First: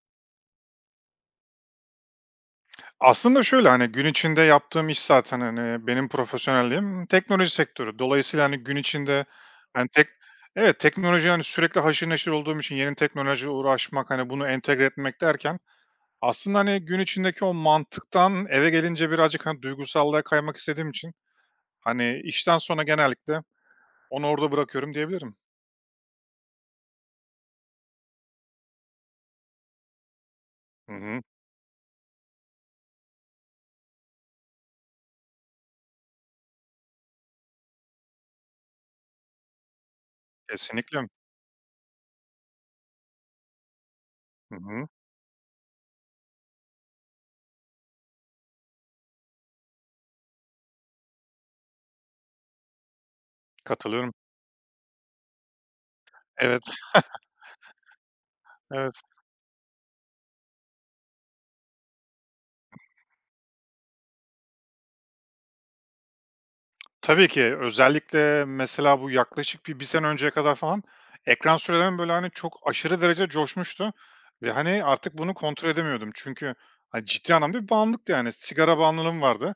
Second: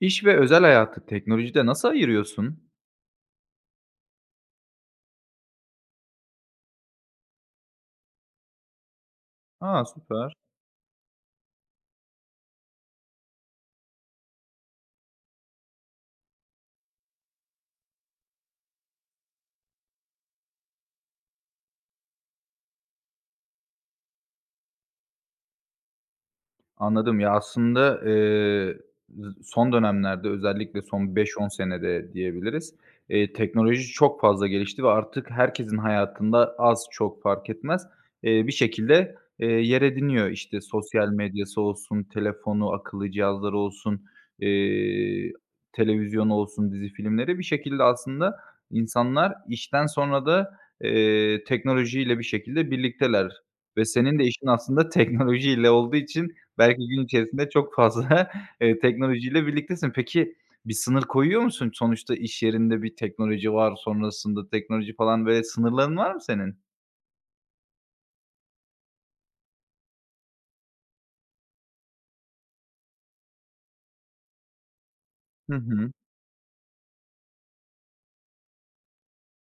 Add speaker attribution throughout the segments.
Speaker 1: İş ve özel hayatı teknolojide nasıl ayırıyorsun?
Speaker 2: Aslında şöyle, hani, gün içinde yaptığım iş zaten, hani, benim profesyonelliğim teknoloji sektörü. Dolayısıyla, hani, gün içinde,
Speaker 1: Aa
Speaker 2: hani, tek.
Speaker 1: süper.
Speaker 2: Evet, teknoloji, hani, sürekli haşır neşir olduğum için yeni teknolojiyle uğraşmak, hani, bunu entegre etmek derken aslında, hani, gün içindeki o mantıktan eve gelince birazcık, hani, duygusallığa kaymak istediğim için, hani, işten sonra genellikle onu orada bırakıyorum diyebilirim.
Speaker 1: Anladım. Ya, aslında, son dönemlerde özellikle
Speaker 2: Hı
Speaker 1: son
Speaker 2: hı.
Speaker 1: 5-10 senede diyebiliriz, teknoloji çok fazla gelişti ve artık herkesin hayatında az çok fark etmez, bir şekilde, yer ediniyor. İşte,
Speaker 2: Kesinlikle.
Speaker 1: sosyal medyası olsun, telefonu, akıllı cihazları olsun,
Speaker 2: Hı hı.
Speaker 1: eee, televizyonu olsun, dizi filmleri. Bir şekilde aslında insanlar işten sonra da, teknolojiyle bir şekilde birlikteler ve
Speaker 2: Katılıyorum.
Speaker 1: senin de işin aslında teknolojiyle olduğu için
Speaker 2: Evet,
Speaker 1: belki gün içerisinde çok fazla,
Speaker 2: evet.
Speaker 1: teknolojiyle birliktesin. Peki bir sınır koyuyor musun? Sonuçta iş yerinde bir teknoloji var, sonrasında teknoloji falan, böyle, sınırların var mı senin?
Speaker 2: Tabii ki. Özellikle mesela bu yaklaşık bir sene önceye kadar falan ekran sürelerim, böyle, hani, çok aşırı derece coşmuştu ve, hani, artık bunu
Speaker 1: Hı
Speaker 2: kontrol
Speaker 1: hı.
Speaker 2: edemiyordum. Çünkü, hani, ciddi anlamda bir bağımlılıktı, yani. Sigara bağımlılığım vardı.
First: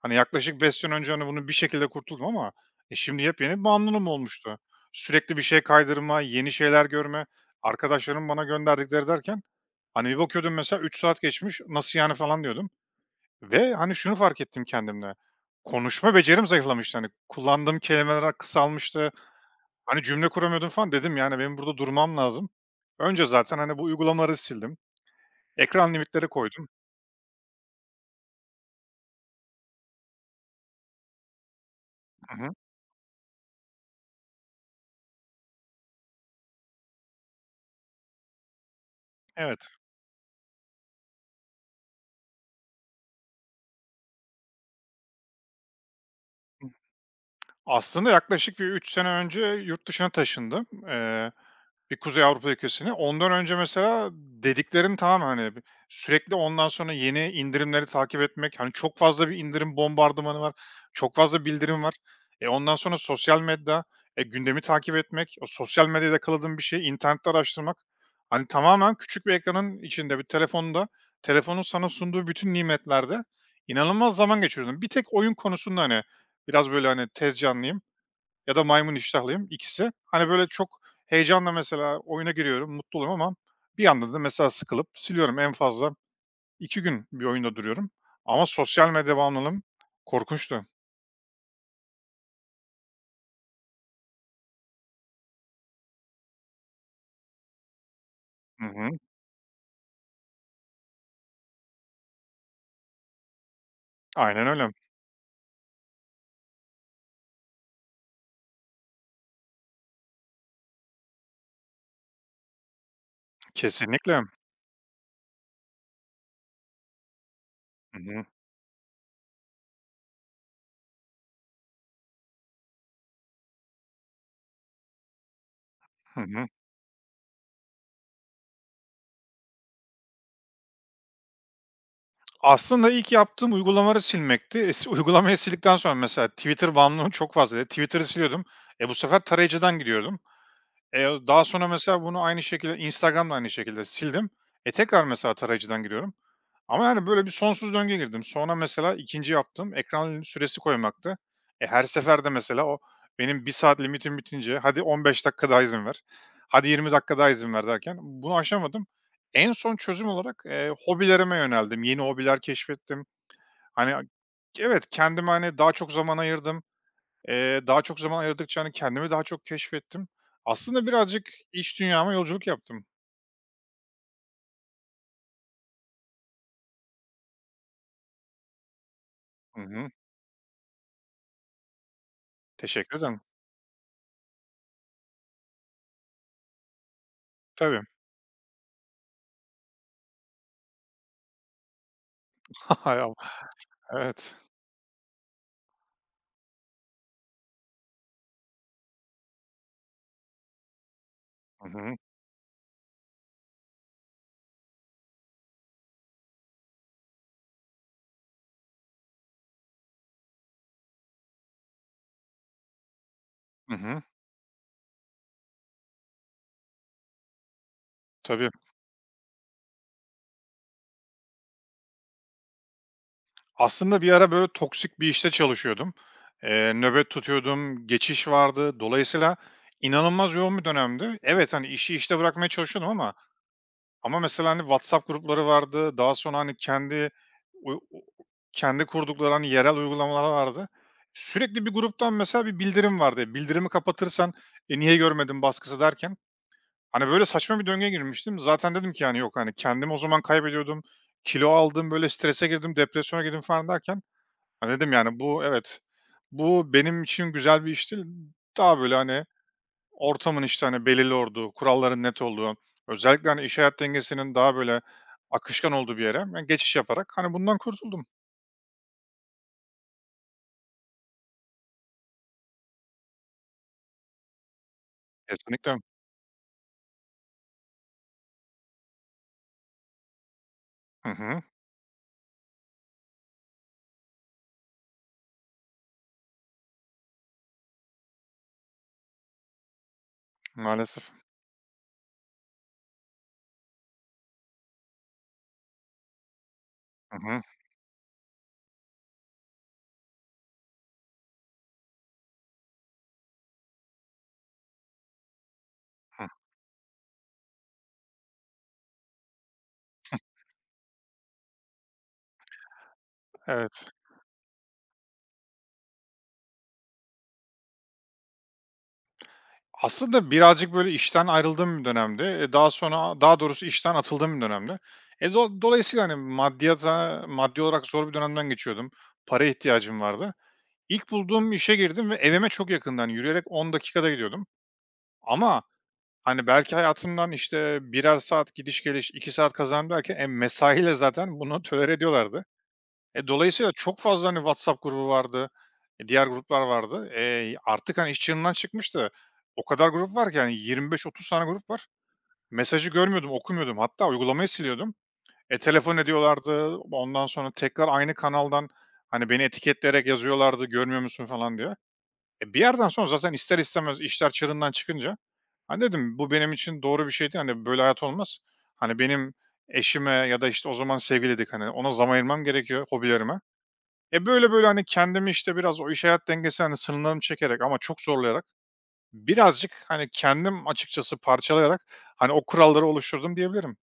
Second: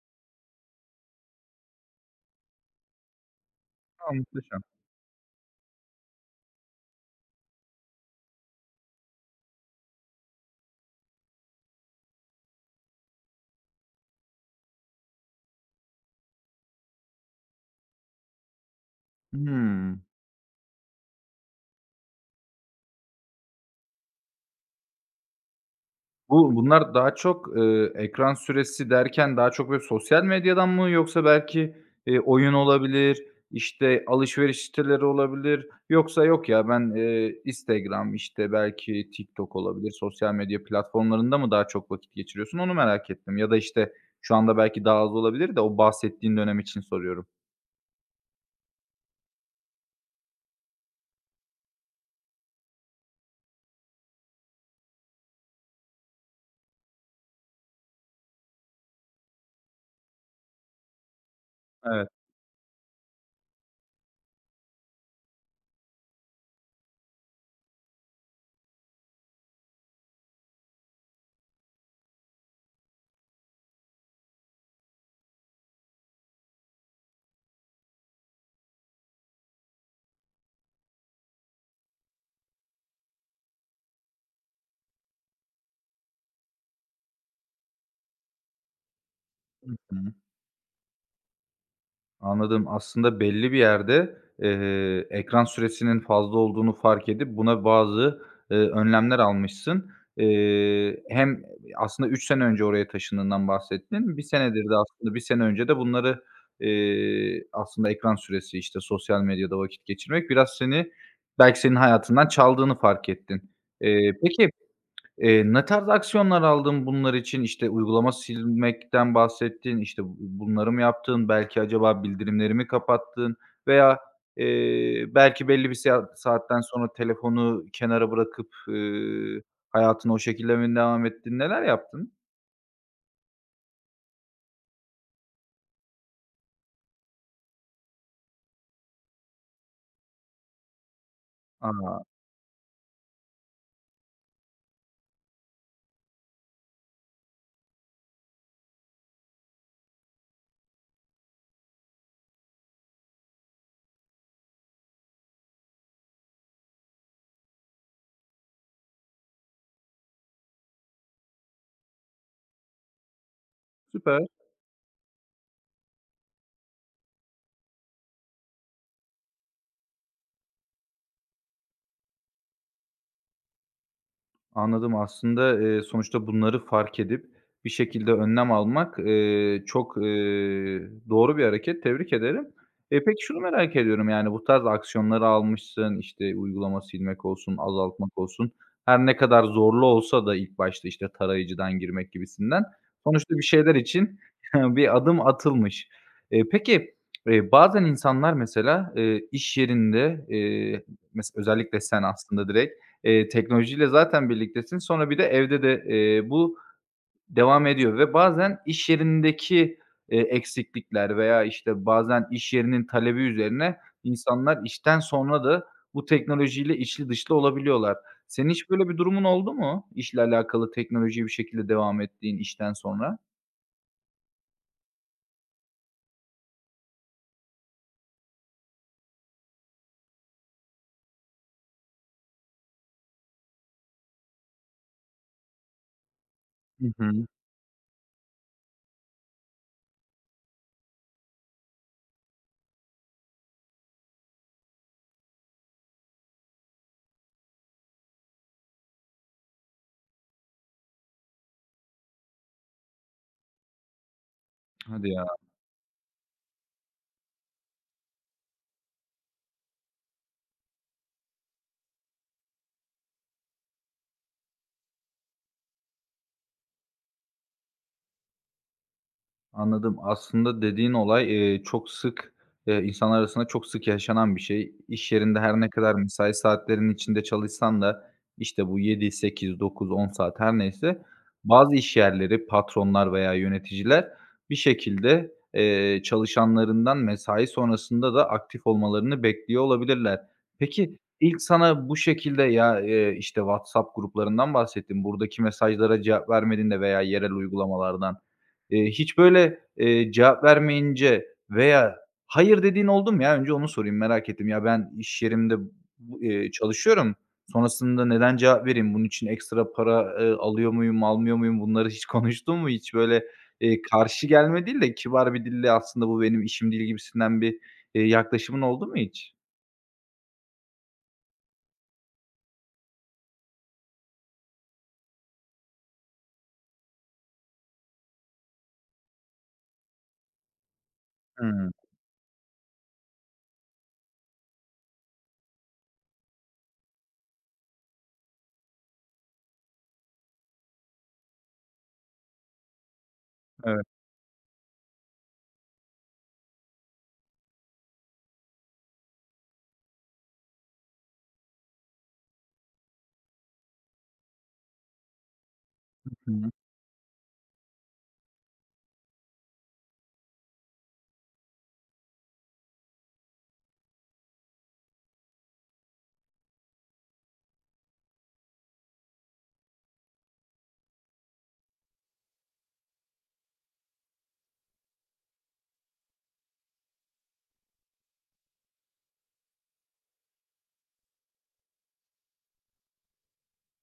Speaker 2: Hani, yaklaşık 5 sene önce, hani, bunun bir şekilde kurtuldum ama, şimdi yepyeni bir bağımlılığım
Speaker 1: A,
Speaker 2: olmuştu.
Speaker 1: muhteşem.
Speaker 2: Sürekli bir şey kaydırma, yeni şeyler görme, arkadaşlarımın bana gönderdikleri derken, hani, bir bakıyordum mesela 3 saat geçmiş, "Nasıl yani?" falan diyordum. Ve, hani, şunu fark ettim kendimde, konuşma becerim zayıflamıştı. Hani, kullandığım kelimeler kısalmıştı.
Speaker 1: Hıı.
Speaker 2: Hani, cümle kuramıyordum falan. Dedim, yani, benim burada durmam lazım. Önce zaten, hani, bu uygulamaları sildim. Ekran limitleri
Speaker 1: Bu
Speaker 2: koydum.
Speaker 1: bunlar daha çok, ekran süresi derken daha çok böyle sosyal medyadan mı yoksa belki,
Speaker 2: Hı
Speaker 1: oyun
Speaker 2: hı.
Speaker 1: olabilir, işte, alışveriş siteleri olabilir yoksa yok ya ben, Instagram, işte, belki TikTok
Speaker 2: Evet.
Speaker 1: olabilir, sosyal medya platformlarında mı daha çok vakit geçiriyorsun onu merak ettim. Ya da, işte, şu anda belki daha az olabilir de o bahsettiğin dönem için soruyorum.
Speaker 2: Aslında yaklaşık bir 3 sene önce yurt dışına taşındım. Bir Kuzey Avrupa ülkesini. Ondan önce mesela dediklerin tamam, hani, sürekli ondan sonra yeni indirimleri takip etmek, hani, çok fazla bir indirim bombardımanı var, çok fazla bildirim var.
Speaker 1: Evet.
Speaker 2: Ondan sonra sosyal medya, gündemi takip etmek, o sosyal medyada yakaladığın bir şeyi internette araştırmak. Hani, tamamen küçük bir ekranın içinde, bir telefonda, telefonun sana sunduğu bütün nimetlerde inanılmaz zaman geçiriyordum. Bir tek oyun konusunda, hani, biraz böyle, hani, tez canlıyım ya da maymun iştahlıyım, ikisi. Hani, böyle, çok heyecanla mesela oyuna giriyorum, mutlu oluyorum ama bir yandan da mesela sıkılıp siliyorum. En fazla 2 gün bir oyunda duruyorum ama sosyal medya bağımlılığım
Speaker 1: Hı hı.
Speaker 2: korkunçtu.
Speaker 1: Anladım. Aslında belli bir yerde, ekran süresinin fazla olduğunu fark edip buna bazı,
Speaker 2: Hı hı.
Speaker 1: önlemler almışsın. Hem aslında 3 sene önce oraya taşındığından bahsettin. Bir
Speaker 2: Aynen
Speaker 1: senedir
Speaker 2: öyle.
Speaker 1: de aslında bir sene önce de bunları, aslında ekran süresi, işte, sosyal medyada vakit geçirmek biraz seni belki senin hayatından çaldığını fark ettin. Eee,
Speaker 2: Kesinlikle.
Speaker 1: peki Eee, ne tarz aksiyonlar aldın bunlar için? İşte,
Speaker 2: Hı
Speaker 1: uygulama
Speaker 2: hı.
Speaker 1: silmekten bahsettin, işte, bunları mı yaptın? Belki acaba bildirimleri mi kapattın veya, belki belli bir
Speaker 2: Hı hı.
Speaker 1: saatten sonra telefonu kenara bırakıp, hayatına o şekilde mi devam ettin? Neler yaptın?
Speaker 2: Aslında ilk yaptığım uygulamaları silmekti. E, si Uygulamayı sildikten sonra mesela Twitter bağımlılığım çok fazlaydı. Twitter'ı siliyordum. Bu sefer tarayıcıdan gidiyordum. E, Daha sonra
Speaker 1: A,
Speaker 2: mesela bunu aynı şekilde Instagram'da aynı şekilde sildim. Tekrar mesela tarayıcıdan giriyorum. Ama, yani, böyle bir sonsuz döngüye girdim. Sonra mesela ikinci yaptığım ekran süresi koymaktı. Her seferde mesela o benim bir saat limitim bitince hadi 15 dakika daha izin ver, hadi 20 dakika daha izin ver derken bunu aşamadım. En son çözüm olarak, hobilerime yöneldim. Yeni hobiler keşfettim. Hani,
Speaker 1: süper.
Speaker 2: evet, kendime, hani, daha çok zaman ayırdım. Daha çok zaman ayırdıkça, hani, kendimi daha çok keşfettim. Aslında birazcık iç dünyama yolculuk yaptım.
Speaker 1: Anladım. Aslında, sonuçta bunları fark edip bir şekilde önlem almak,
Speaker 2: Hı hı.
Speaker 1: çok, doğru bir hareket. Tebrik ederim.
Speaker 2: Teşekkür ederim.
Speaker 1: Peki şunu merak ediyorum, yani, bu tarz aksiyonları almışsın, işte, uygulama silmek olsun,
Speaker 2: Tabii.
Speaker 1: azaltmak olsun. Her ne kadar zorlu olsa da ilk başta, işte, tarayıcıdan girmek gibisinden sonuçta bir şeyler için
Speaker 2: Evet.
Speaker 1: bir adım atılmış. Peki, bazen insanlar mesela, iş yerinde, mes
Speaker 2: Hı
Speaker 1: özellikle
Speaker 2: hı.
Speaker 1: sen aslında direkt, teknolojiyle zaten birliktesin. Sonra bir de evde de, bu devam ediyor ve bazen iş yerindeki, eksiklikler veya, işte, bazen iş yerinin talebi
Speaker 2: Hı
Speaker 1: üzerine
Speaker 2: hı.
Speaker 1: insanlar işten sonra da bu teknolojiyle içli dışlı olabiliyorlar.
Speaker 2: Tabii.
Speaker 1: Senin hiç böyle bir durumun oldu mu? İşle alakalı teknolojiye bir şekilde devam ettiğin işten sonra?
Speaker 2: Aslında bir ara böyle toksik bir işte çalışıyordum. Nöbet tutuyordum, geçiş vardı. Dolayısıyla inanılmaz yoğun bir dönemdi. Evet, hani, işi işte bırakmaya çalışıyordum ama mesela, hani, WhatsApp grupları vardı. Daha sonra, hani,
Speaker 1: Hı
Speaker 2: kendi
Speaker 1: hı.
Speaker 2: u u kendi kurdukları, hani, yerel uygulamalar vardı. Sürekli bir gruptan mesela bir bildirim vardı. Bildirimi kapatırsan, niye görmedim baskısı derken, hani, böyle saçma bir döngüye girmiştim. Zaten dedim ki, yani, yok, hani, kendimi o zaman kaybediyordum. Kilo aldım, böyle strese girdim, depresyona girdim falan derken ha, dedim,
Speaker 1: Hadi
Speaker 2: yani,
Speaker 1: ya.
Speaker 2: bu evet, bu benim için güzel bir iş değil. Daha böyle, hani, ortamın, işte, hani, belirli olduğu, kuralların net olduğu, özellikle, hani, iş hayat dengesinin daha böyle akışkan olduğu bir yere ben geçiş yaparak, hani, bundan kurtuldum.
Speaker 1: Anladım. Aslında dediğin olay, çok sık, insanlar arasında çok sık yaşanan bir şey. İş yerinde her ne
Speaker 2: Kesinlikle.
Speaker 1: kadar mesai saatlerinin içinde çalışsan da, işte, bu 7, 8, 9, 10 saat her neyse,
Speaker 2: Hı hı.
Speaker 1: bazı iş yerleri, patronlar veya yöneticiler bir şekilde, çalışanlarından mesai sonrasında da aktif olmalarını bekliyor olabilirler. Peki,
Speaker 2: Maalesef.
Speaker 1: ilk sana bu şekilde ya, işte, WhatsApp gruplarından bahsettim buradaki mesajlara cevap vermediğinde veya
Speaker 2: Hı
Speaker 1: yerel
Speaker 2: hı.
Speaker 1: uygulamalardan. Hiç böyle, cevap vermeyince veya hayır dediğin oldu mu ya? Önce onu sorayım, merak ettim. Ya, ben iş yerimde, bu
Speaker 2: Hıh.
Speaker 1: çalışıyorum. Sonrasında neden cevap vereyim? Bunun için ekstra para, alıyor muyum, almıyor muyum? Bunları hiç konuştun mu? Hiç böyle,
Speaker 2: Evet.
Speaker 1: karşı gelme değil de kibar bir dille aslında bu benim işim değil gibisinden bir, yaklaşımın oldu mu hiç?
Speaker 2: Aslında birazcık böyle işten ayrıldığım bir dönemde, daha sonra daha doğrusu işten atıldığım bir dönemde E, do dolayısıyla, hani, maddi olarak zor bir dönemden geçiyordum. Para ihtiyacım vardı. İlk bulduğum
Speaker 1: Hımm.
Speaker 2: işe girdim ve evime çok yakındı, hani, yürüyerek 10 dakikada gidiyordum ama, hani, belki hayatımdan, işte, birer saat gidiş geliş 2 saat kazandım derken, mesaiyle zaten bunu tolere ediyorlardı. Dolayısıyla
Speaker 1: Evet.
Speaker 2: çok fazla, hani, WhatsApp grubu vardı, diğer gruplar vardı. Artık, hani, iş çığırından çıkmıştı. O kadar grup var ki, hani, 25-30 tane grup var. Mesajı görmüyordum, okumuyordum. Hatta uygulamayı siliyordum. Telefon
Speaker 1: Hı hı.
Speaker 2: ediyorlardı. Ondan sonra tekrar aynı kanaldan, hani, beni etiketleyerek yazıyorlardı, "Görmüyor musun?" falan diye. Bir yerden sonra zaten ister istemez işler çığırından çıkınca, hani, dedim bu benim için doğru bir şeydi. Hani, böyle hayat olmaz. Hani, benim eşime ya da, işte, o zaman sevgiliydik, hani, ona zaman ayırmam gerekiyor, hobilerime. Böyle böyle, hani, kendimi, işte, biraz o iş hayat dengesi, hani, sınırlarımı çekerek ama çok zorlayarak birazcık, hani, kendim açıkçası parçalayarak, hani, o kuralları oluşturdum diyebilirim.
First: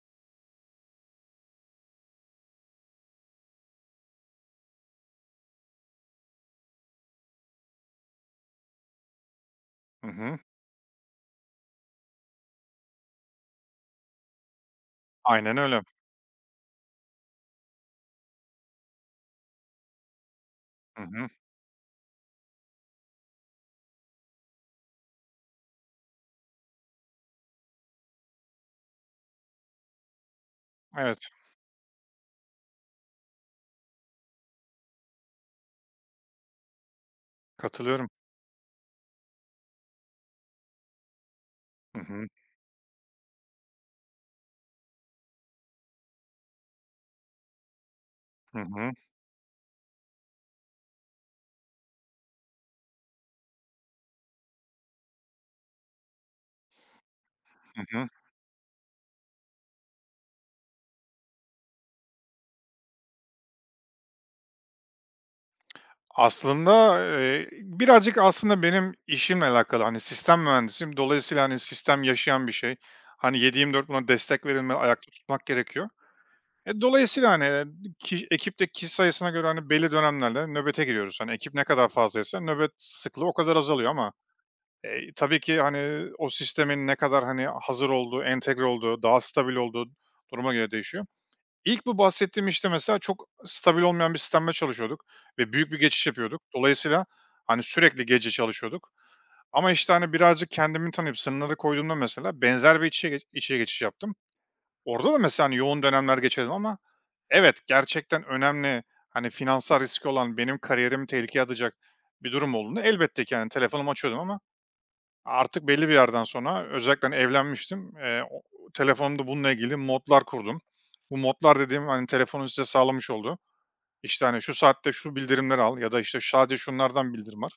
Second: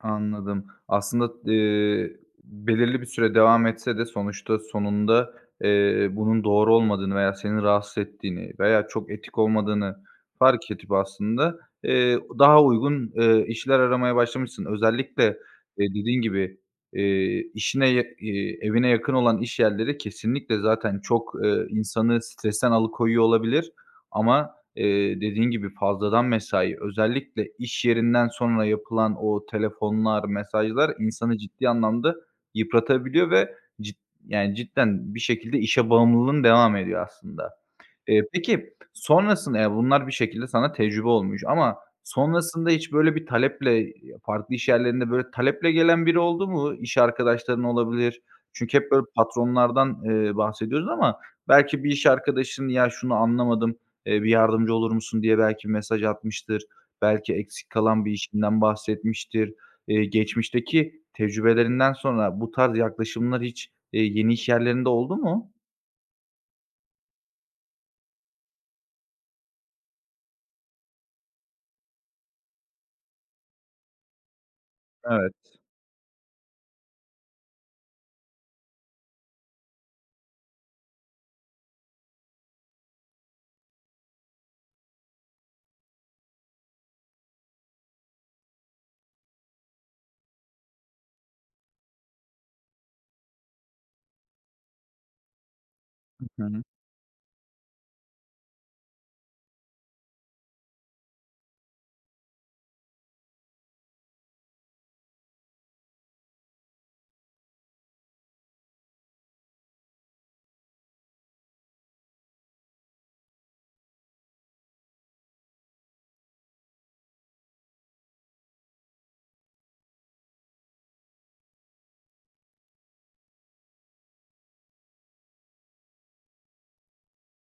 Speaker 1: Anladım. Aslında, belirli bir süre devam etse de sonuçta sonunda, bunun doğru olmadığını veya seni rahatsız ettiğini veya çok etik olmadığını
Speaker 2: Hı hı.
Speaker 1: fark edip aslında, daha uygun, işler aramaya başlamışsın. Özellikle,
Speaker 2: Aynen öyle.
Speaker 1: dediğin gibi, işine evine yakın olan iş yerleri kesinlikle zaten
Speaker 2: Hı hı.
Speaker 1: çok, insanı stresten alıkoyuyor olabilir ama dediğin gibi fazladan mesai, özellikle iş yerinden sonra yapılan o telefonlar, mesajlar
Speaker 2: Evet,
Speaker 1: insanı ciddi anlamda yıpratabiliyor ve cid yani cidden bir şekilde işe bağımlılığın devam ediyor aslında.
Speaker 2: katılıyorum.
Speaker 1: Peki sonrasında ya, bunlar bir şekilde sana tecrübe olmuş ama
Speaker 2: Hı hı.
Speaker 1: sonrasında hiç böyle bir taleple, farklı iş yerlerinde böyle taleple gelen biri oldu mu? İş arkadaşların olabilir.
Speaker 2: Hı
Speaker 1: Çünkü
Speaker 2: hı.
Speaker 1: hep böyle patronlardan, bahsediyoruz ama belki bir iş arkadaşın, "Ya, şunu anlamadım, bir yardımcı olur musun?" diye belki mesaj atmıştır. Belki eksik
Speaker 2: Hı
Speaker 1: kalan
Speaker 2: hı.
Speaker 1: bir işinden bahsetmiştir. Geçmişteki tecrübelerinden sonra bu tarz yaklaşımlar hiç, yeni iş yerlerinde oldu mu?
Speaker 2: Aslında, birazcık aslında benim işimle alakalı. Hani, sistem mühendisiyim. Dolayısıyla, hani, sistem yaşayan bir şey. Hani, 7/24 buna destek verilmeli, ayakta tutmak
Speaker 1: Evet.
Speaker 2: gerekiyor. Dolayısıyla, hani, ki ekipteki kişi sayısına göre, hani, belli dönemlerde nöbete giriyoruz. Hani, ekip ne kadar fazlaysa nöbet sıklığı o kadar azalıyor ama, tabii ki, hani, o sistemin ne kadar, hani, hazır olduğu, entegre olduğu, daha stabil olduğu duruma göre değişiyor. İlk bu bahsettiğim işte mesela çok stabil olmayan bir sistemle çalışıyorduk ve büyük bir geçiş yapıyorduk.
Speaker 1: Hı hı.
Speaker 2: Dolayısıyla, hani, sürekli gece çalışıyorduk ama, işte, hani, birazcık kendimi tanıyıp sınırları koyduğumda mesela benzer bir içe geç işe geçiş yaptım. Orada da mesela, hani, yoğun dönemler geçirdim ama evet, gerçekten önemli, hani, finansal riski olan, benim kariyerimi tehlikeye atacak bir durum olduğunda elbette ki, yani, telefonumu açıyordum ama artık belli bir yerden sonra özellikle, hani, evlenmiştim. O telefonumda bununla ilgili modlar kurdum. Bu modlar dediğim, hani, telefonun size sağlamış olduğu, işte, hani, şu saatte şu bildirimleri al ya da, işte, sadece şunlardan bildirim var.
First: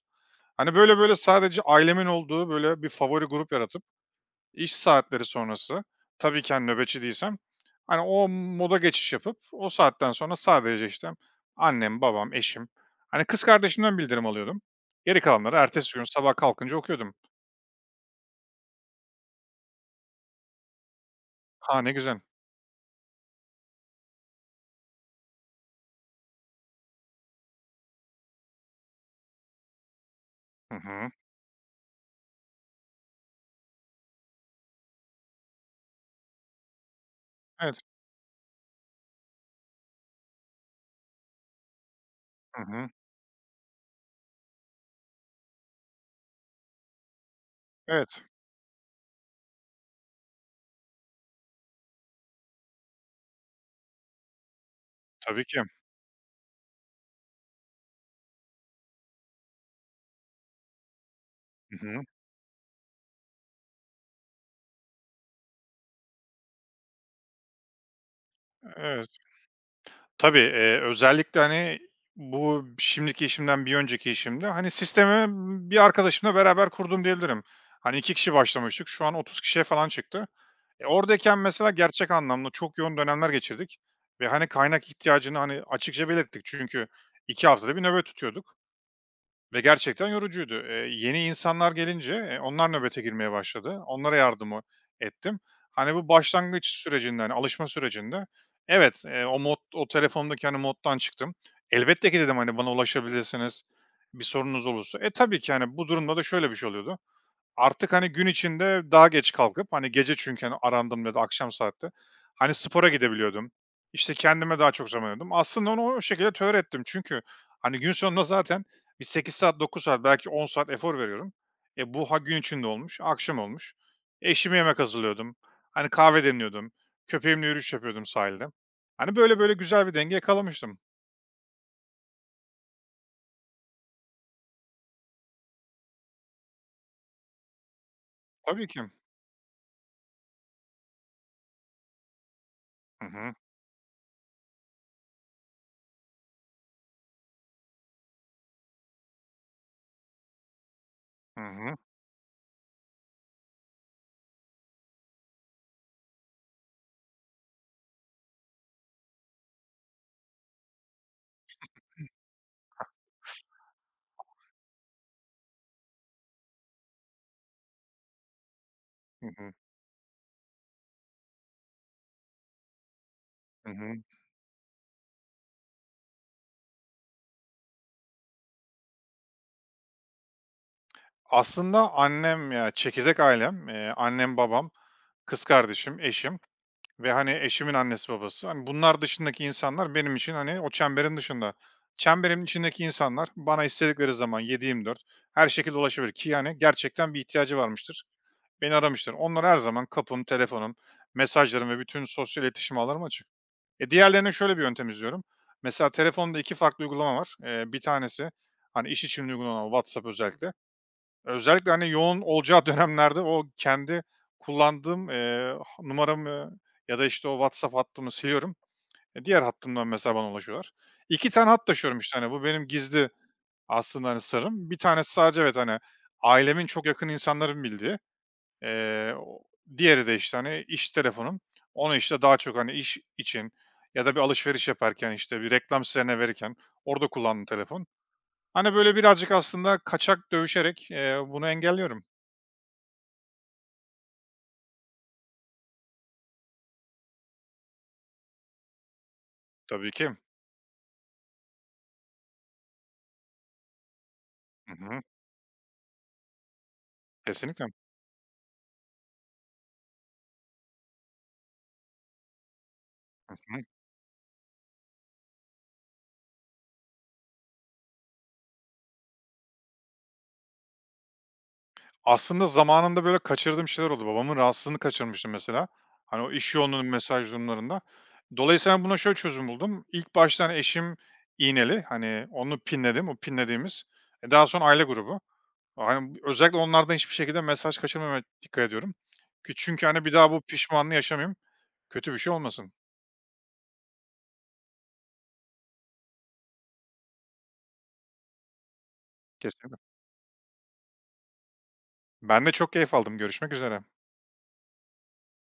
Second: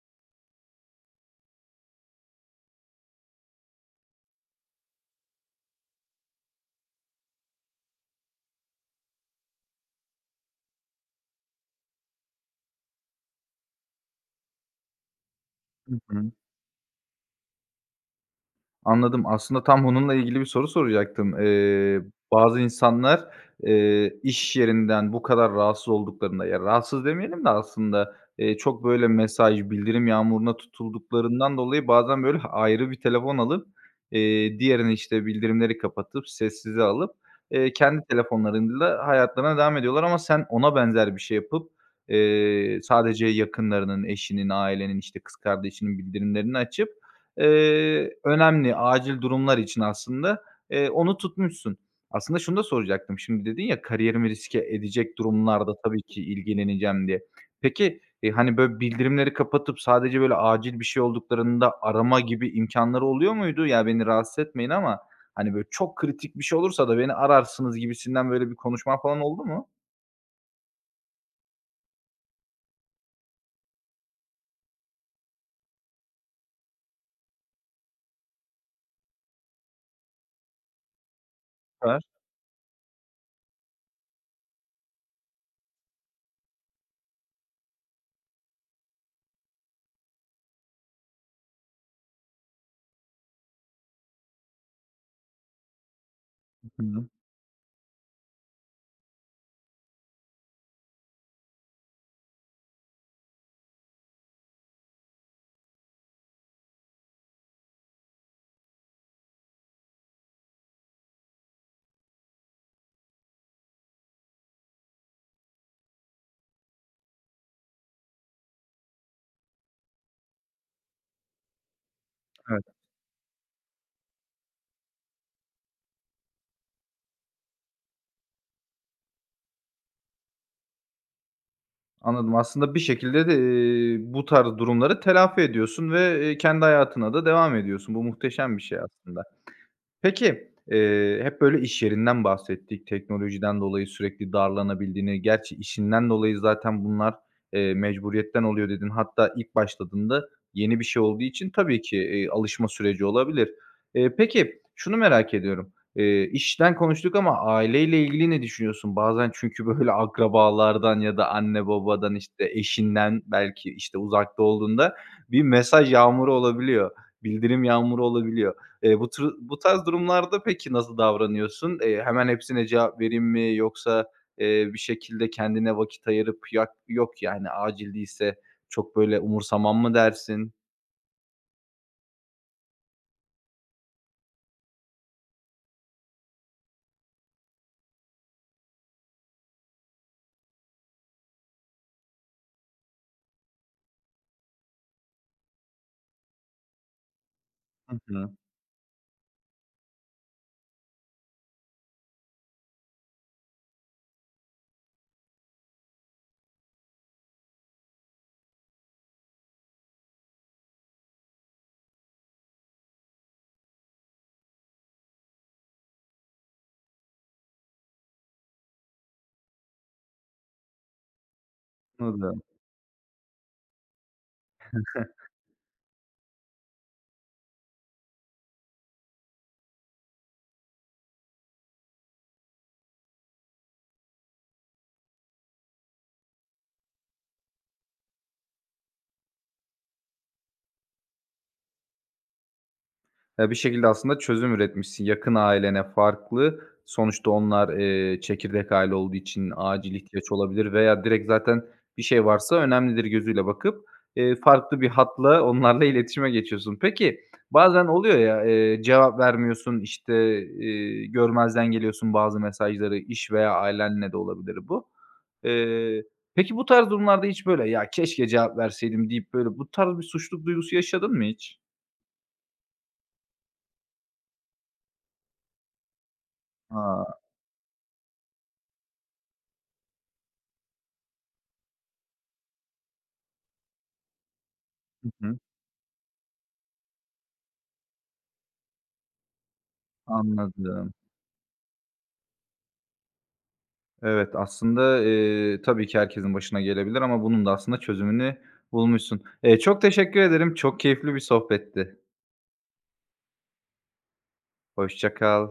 Speaker 2: Hani, böyle böyle sadece ailemin olduğu, böyle, bir favori grup yaratıp iş saatleri sonrası, tabii ki, hani, nöbetçi değilsem, hani, o moda geçiş yapıp o saatten sonra sadece, işte, annem, babam, eşim, hani, kız kardeşimden bildirim alıyordum. Geri kalanları ertesi
Speaker 1: Hı
Speaker 2: gün
Speaker 1: hı.
Speaker 2: sabah kalkınca okuyordum.
Speaker 1: Anladım. Aslında tam bununla ilgili bir soru soracaktım.
Speaker 2: Ha, ne güzel.
Speaker 1: Bazı insanlar, iş yerinden bu kadar rahatsız olduklarında, ya, rahatsız demeyelim de aslında, çok böyle mesaj, bildirim yağmuruna
Speaker 2: Hı hı.
Speaker 1: tutulduklarından dolayı bazen böyle ayrı bir telefon alıp, diğerini, işte, bildirimleri kapatıp sessize alıp,
Speaker 2: Evet.
Speaker 1: kendi telefonlarıyla hayatlarına devam ediyorlar ama sen ona benzer bir şey yapıp,
Speaker 2: Hı hı.
Speaker 1: sadece yakınlarının, eşinin, ailenin, işte, kız kardeşinin bildirimlerini açıp,
Speaker 2: Evet,
Speaker 1: önemli acil durumlar için aslında, onu tutmuşsun. Aslında şunu da soracaktım, şimdi dedin ya, "Kariyerimi riske edecek
Speaker 2: tabii ki.
Speaker 1: durumlarda tabii ki ilgileneceğim." diye. Peki, hani, böyle bildirimleri kapatıp sadece böyle acil bir şey olduklarında
Speaker 2: Hı hı.
Speaker 1: arama gibi imkânları oluyor muydu? "Ya, beni rahatsız etmeyin ama, hani, böyle çok kritik bir şey olursa da beni ararsınız." gibisinden böyle bir konuşman
Speaker 2: Evet.
Speaker 1: falan oldu mu?
Speaker 2: Tabii, özellikle, hani, bu şimdiki işimden bir önceki işimde, hani, sistemi bir arkadaşımla beraber kurdum diyebilirim. Hani, 2 kişi başlamıştık, şu an 30 kişiye falan çıktı. Oradayken mesela
Speaker 1: Süper.
Speaker 2: gerçek anlamda çok yoğun dönemler geçirdik ve, hani, kaynak ihtiyacını, hani, açıkça belirttik. Çünkü 2 haftada bir nöbet tutuyorduk. Ve gerçekten yorucuydu. Yeni insanlar gelince, onlar nöbete girmeye başladı. Onlara yardım ettim. Hani, bu başlangıç
Speaker 1: Hı hı.
Speaker 2: sürecinde, hani, alışma sürecinde evet, o mod, o telefondaki, hani, moddan çıktım. "Elbette ki," dedim, "hani, bana ulaşabilirsiniz, bir sorunuz olursa." Tabii ki, hani, bu durumda da şöyle bir şey oluyordu. Artık, hani, gün içinde daha geç kalkıp, hani, gece, çünkü, hani, arandığımda ya da akşam saatte, hani, spora gidebiliyordum. İşte, kendime daha çok zaman ayırıyordum. Aslında onu o şekilde tolere ettim. Çünkü, hani, gün sonunda zaten bir 8 saat, 9 saat, belki 10 saat efor veriyorum. Bu ha gün
Speaker 1: Evet.
Speaker 2: içinde olmuş, akşam olmuş. Eşime yemek hazırlıyordum. Hani, kahve demliyordum. Köpeğimle yürüyüş yapıyordum sahilde. Hani, böyle böyle güzel bir denge yakalamıştım.
Speaker 1: Anladım. Aslında bir şekilde de, bu tarz durumları telafi ediyorsun ve, kendi hayatına da devam ediyorsun. Bu muhteşem bir
Speaker 2: Tabii
Speaker 1: şey
Speaker 2: ki.
Speaker 1: aslında. Peki, hep böyle iş yerinden bahsettik.
Speaker 2: Hı hı.
Speaker 1: Teknolojiden dolayı sürekli darlanabildiğini, gerçi işinden dolayı zaten bunlar, mecburiyetten oluyor dedin. Hatta ilk başladığında yeni bir şey olduğu
Speaker 2: Hı
Speaker 1: için
Speaker 2: hı.
Speaker 1: tabii ki, alışma süreci olabilir. Peki, şunu merak ediyorum. İşten konuştuk ama aileyle ilgili ne düşünüyorsun? Bazen çünkü böyle akrabalardan ya da anne babadan, işte, eşinden belki, işte, uzakta olduğunda bir mesaj yağmuru olabiliyor, bildirim yağmuru olabiliyor.
Speaker 2: Hı hı.
Speaker 1: Bu tarz durumlarda peki nasıl davranıyorsun? Hemen hepsine cevap vereyim mi
Speaker 2: Hı hı.
Speaker 1: yoksa, bir şekilde kendine vakit ayırıp yok yani acil değilse çok böyle umursamam mı dersin?
Speaker 2: Aslında annem, ya, çekirdek ailem, annem, babam, kız kardeşim, eşim ve, hani, eşimin annesi babası. Hani, bunlar dışındaki insanlar benim için, hani, o çemberin dışında. Çemberin içindeki insanlar bana istedikleri zaman 7 dört her şekilde ulaşabilir ki, yani, gerçekten bir ihtiyacı
Speaker 1: Hı
Speaker 2: varmıştır.
Speaker 1: hı.
Speaker 2: Beni aramıştır. Onlara her zaman kapım, telefonum, mesajlarım ve bütün sosyal iletişim ağlarım açık. Diğerlerine şöyle bir yöntem izliyorum. Mesela telefonda 2 farklı uygulama var. Bir tanesi, hani, iş için uygulama, WhatsApp özellikle. Özellikle, hani, yoğun olacağı dönemlerde o kendi kullandığım, numaramı ya da, işte, o WhatsApp hattımı siliyorum. Diğer hattımdan mesela bana ulaşıyorlar. 2 tane hat taşıyorum, işte, hani,
Speaker 1: Anladım.
Speaker 2: bu benim gizli aslında, hani, sırrım. Bir tanesi sadece evet, hani, ailemin, çok yakın insanların bildiği. O Diğeri de, işte, hani, iş telefonum. Onu, işte, daha çok, hani, iş için ya da bir alışveriş yaparken, işte, bir reklam sitelerine verirken orada kullandığım telefon. Hani, böyle birazcık aslında kaçak dövüşerek, bunu engelliyorum.
Speaker 1: Bir şekilde aslında çözüm üretmişsin. Yakın ailene farklı, sonuçta onlar, çekirdek aile olduğu için
Speaker 2: Tabii
Speaker 1: acil
Speaker 2: ki.
Speaker 1: ihtiyaç olabilir veya direkt zaten bir şey varsa önemlidir gözüyle bakıp,
Speaker 2: Hı
Speaker 1: farklı bir
Speaker 2: hı.
Speaker 1: hatla onlarla iletişime geçiyorsun. Peki,
Speaker 2: Kesinlikle. Hı
Speaker 1: bazen oluyor ya, cevap vermiyorsun, işte, görmezden geliyorsun bazı mesajları, iş veya
Speaker 2: hı.
Speaker 1: ailenle de olabilir bu. Eee, peki bu tarz durumlarda hiç böyle, "Ya, keşke cevap verseydim." deyip böyle bu tarz bir suçluluk duygusu yaşadın mı hiç?
Speaker 2: Aslında zamanında, böyle, kaçırdığım şeyler oldu. Babamın rahatsızlığını kaçırmıştım mesela. Hani, o iş yoğunluğunun
Speaker 1: A!
Speaker 2: mesaj durumlarında. Dolayısıyla ben buna şöyle çözüm buldum. İlk baştan eşim iğneli, hani, onu pinledim, o pinlediğimiz. Daha sonra aile
Speaker 1: Hı
Speaker 2: grubu.
Speaker 1: hı.
Speaker 2: Hani, özellikle onlardan hiçbir şekilde mesaj kaçırmamaya dikkat ediyorum. Çünkü, hani, bir daha bu
Speaker 1: Anladım.
Speaker 2: pişmanlığı yaşamayayım. Kötü bir şey olmasın.
Speaker 1: Evet, aslında, tabii ki herkesin başına gelebilir ama bunun da aslında çözümünü bulmuşsun.
Speaker 2: Kesinlikle.
Speaker 1: Çok teşekkür ederim. Çok keyifli bir sohbetti.
Speaker 2: Ben de çok keyif aldım. Görüşmek üzere.
Speaker 1: Hoşça kal.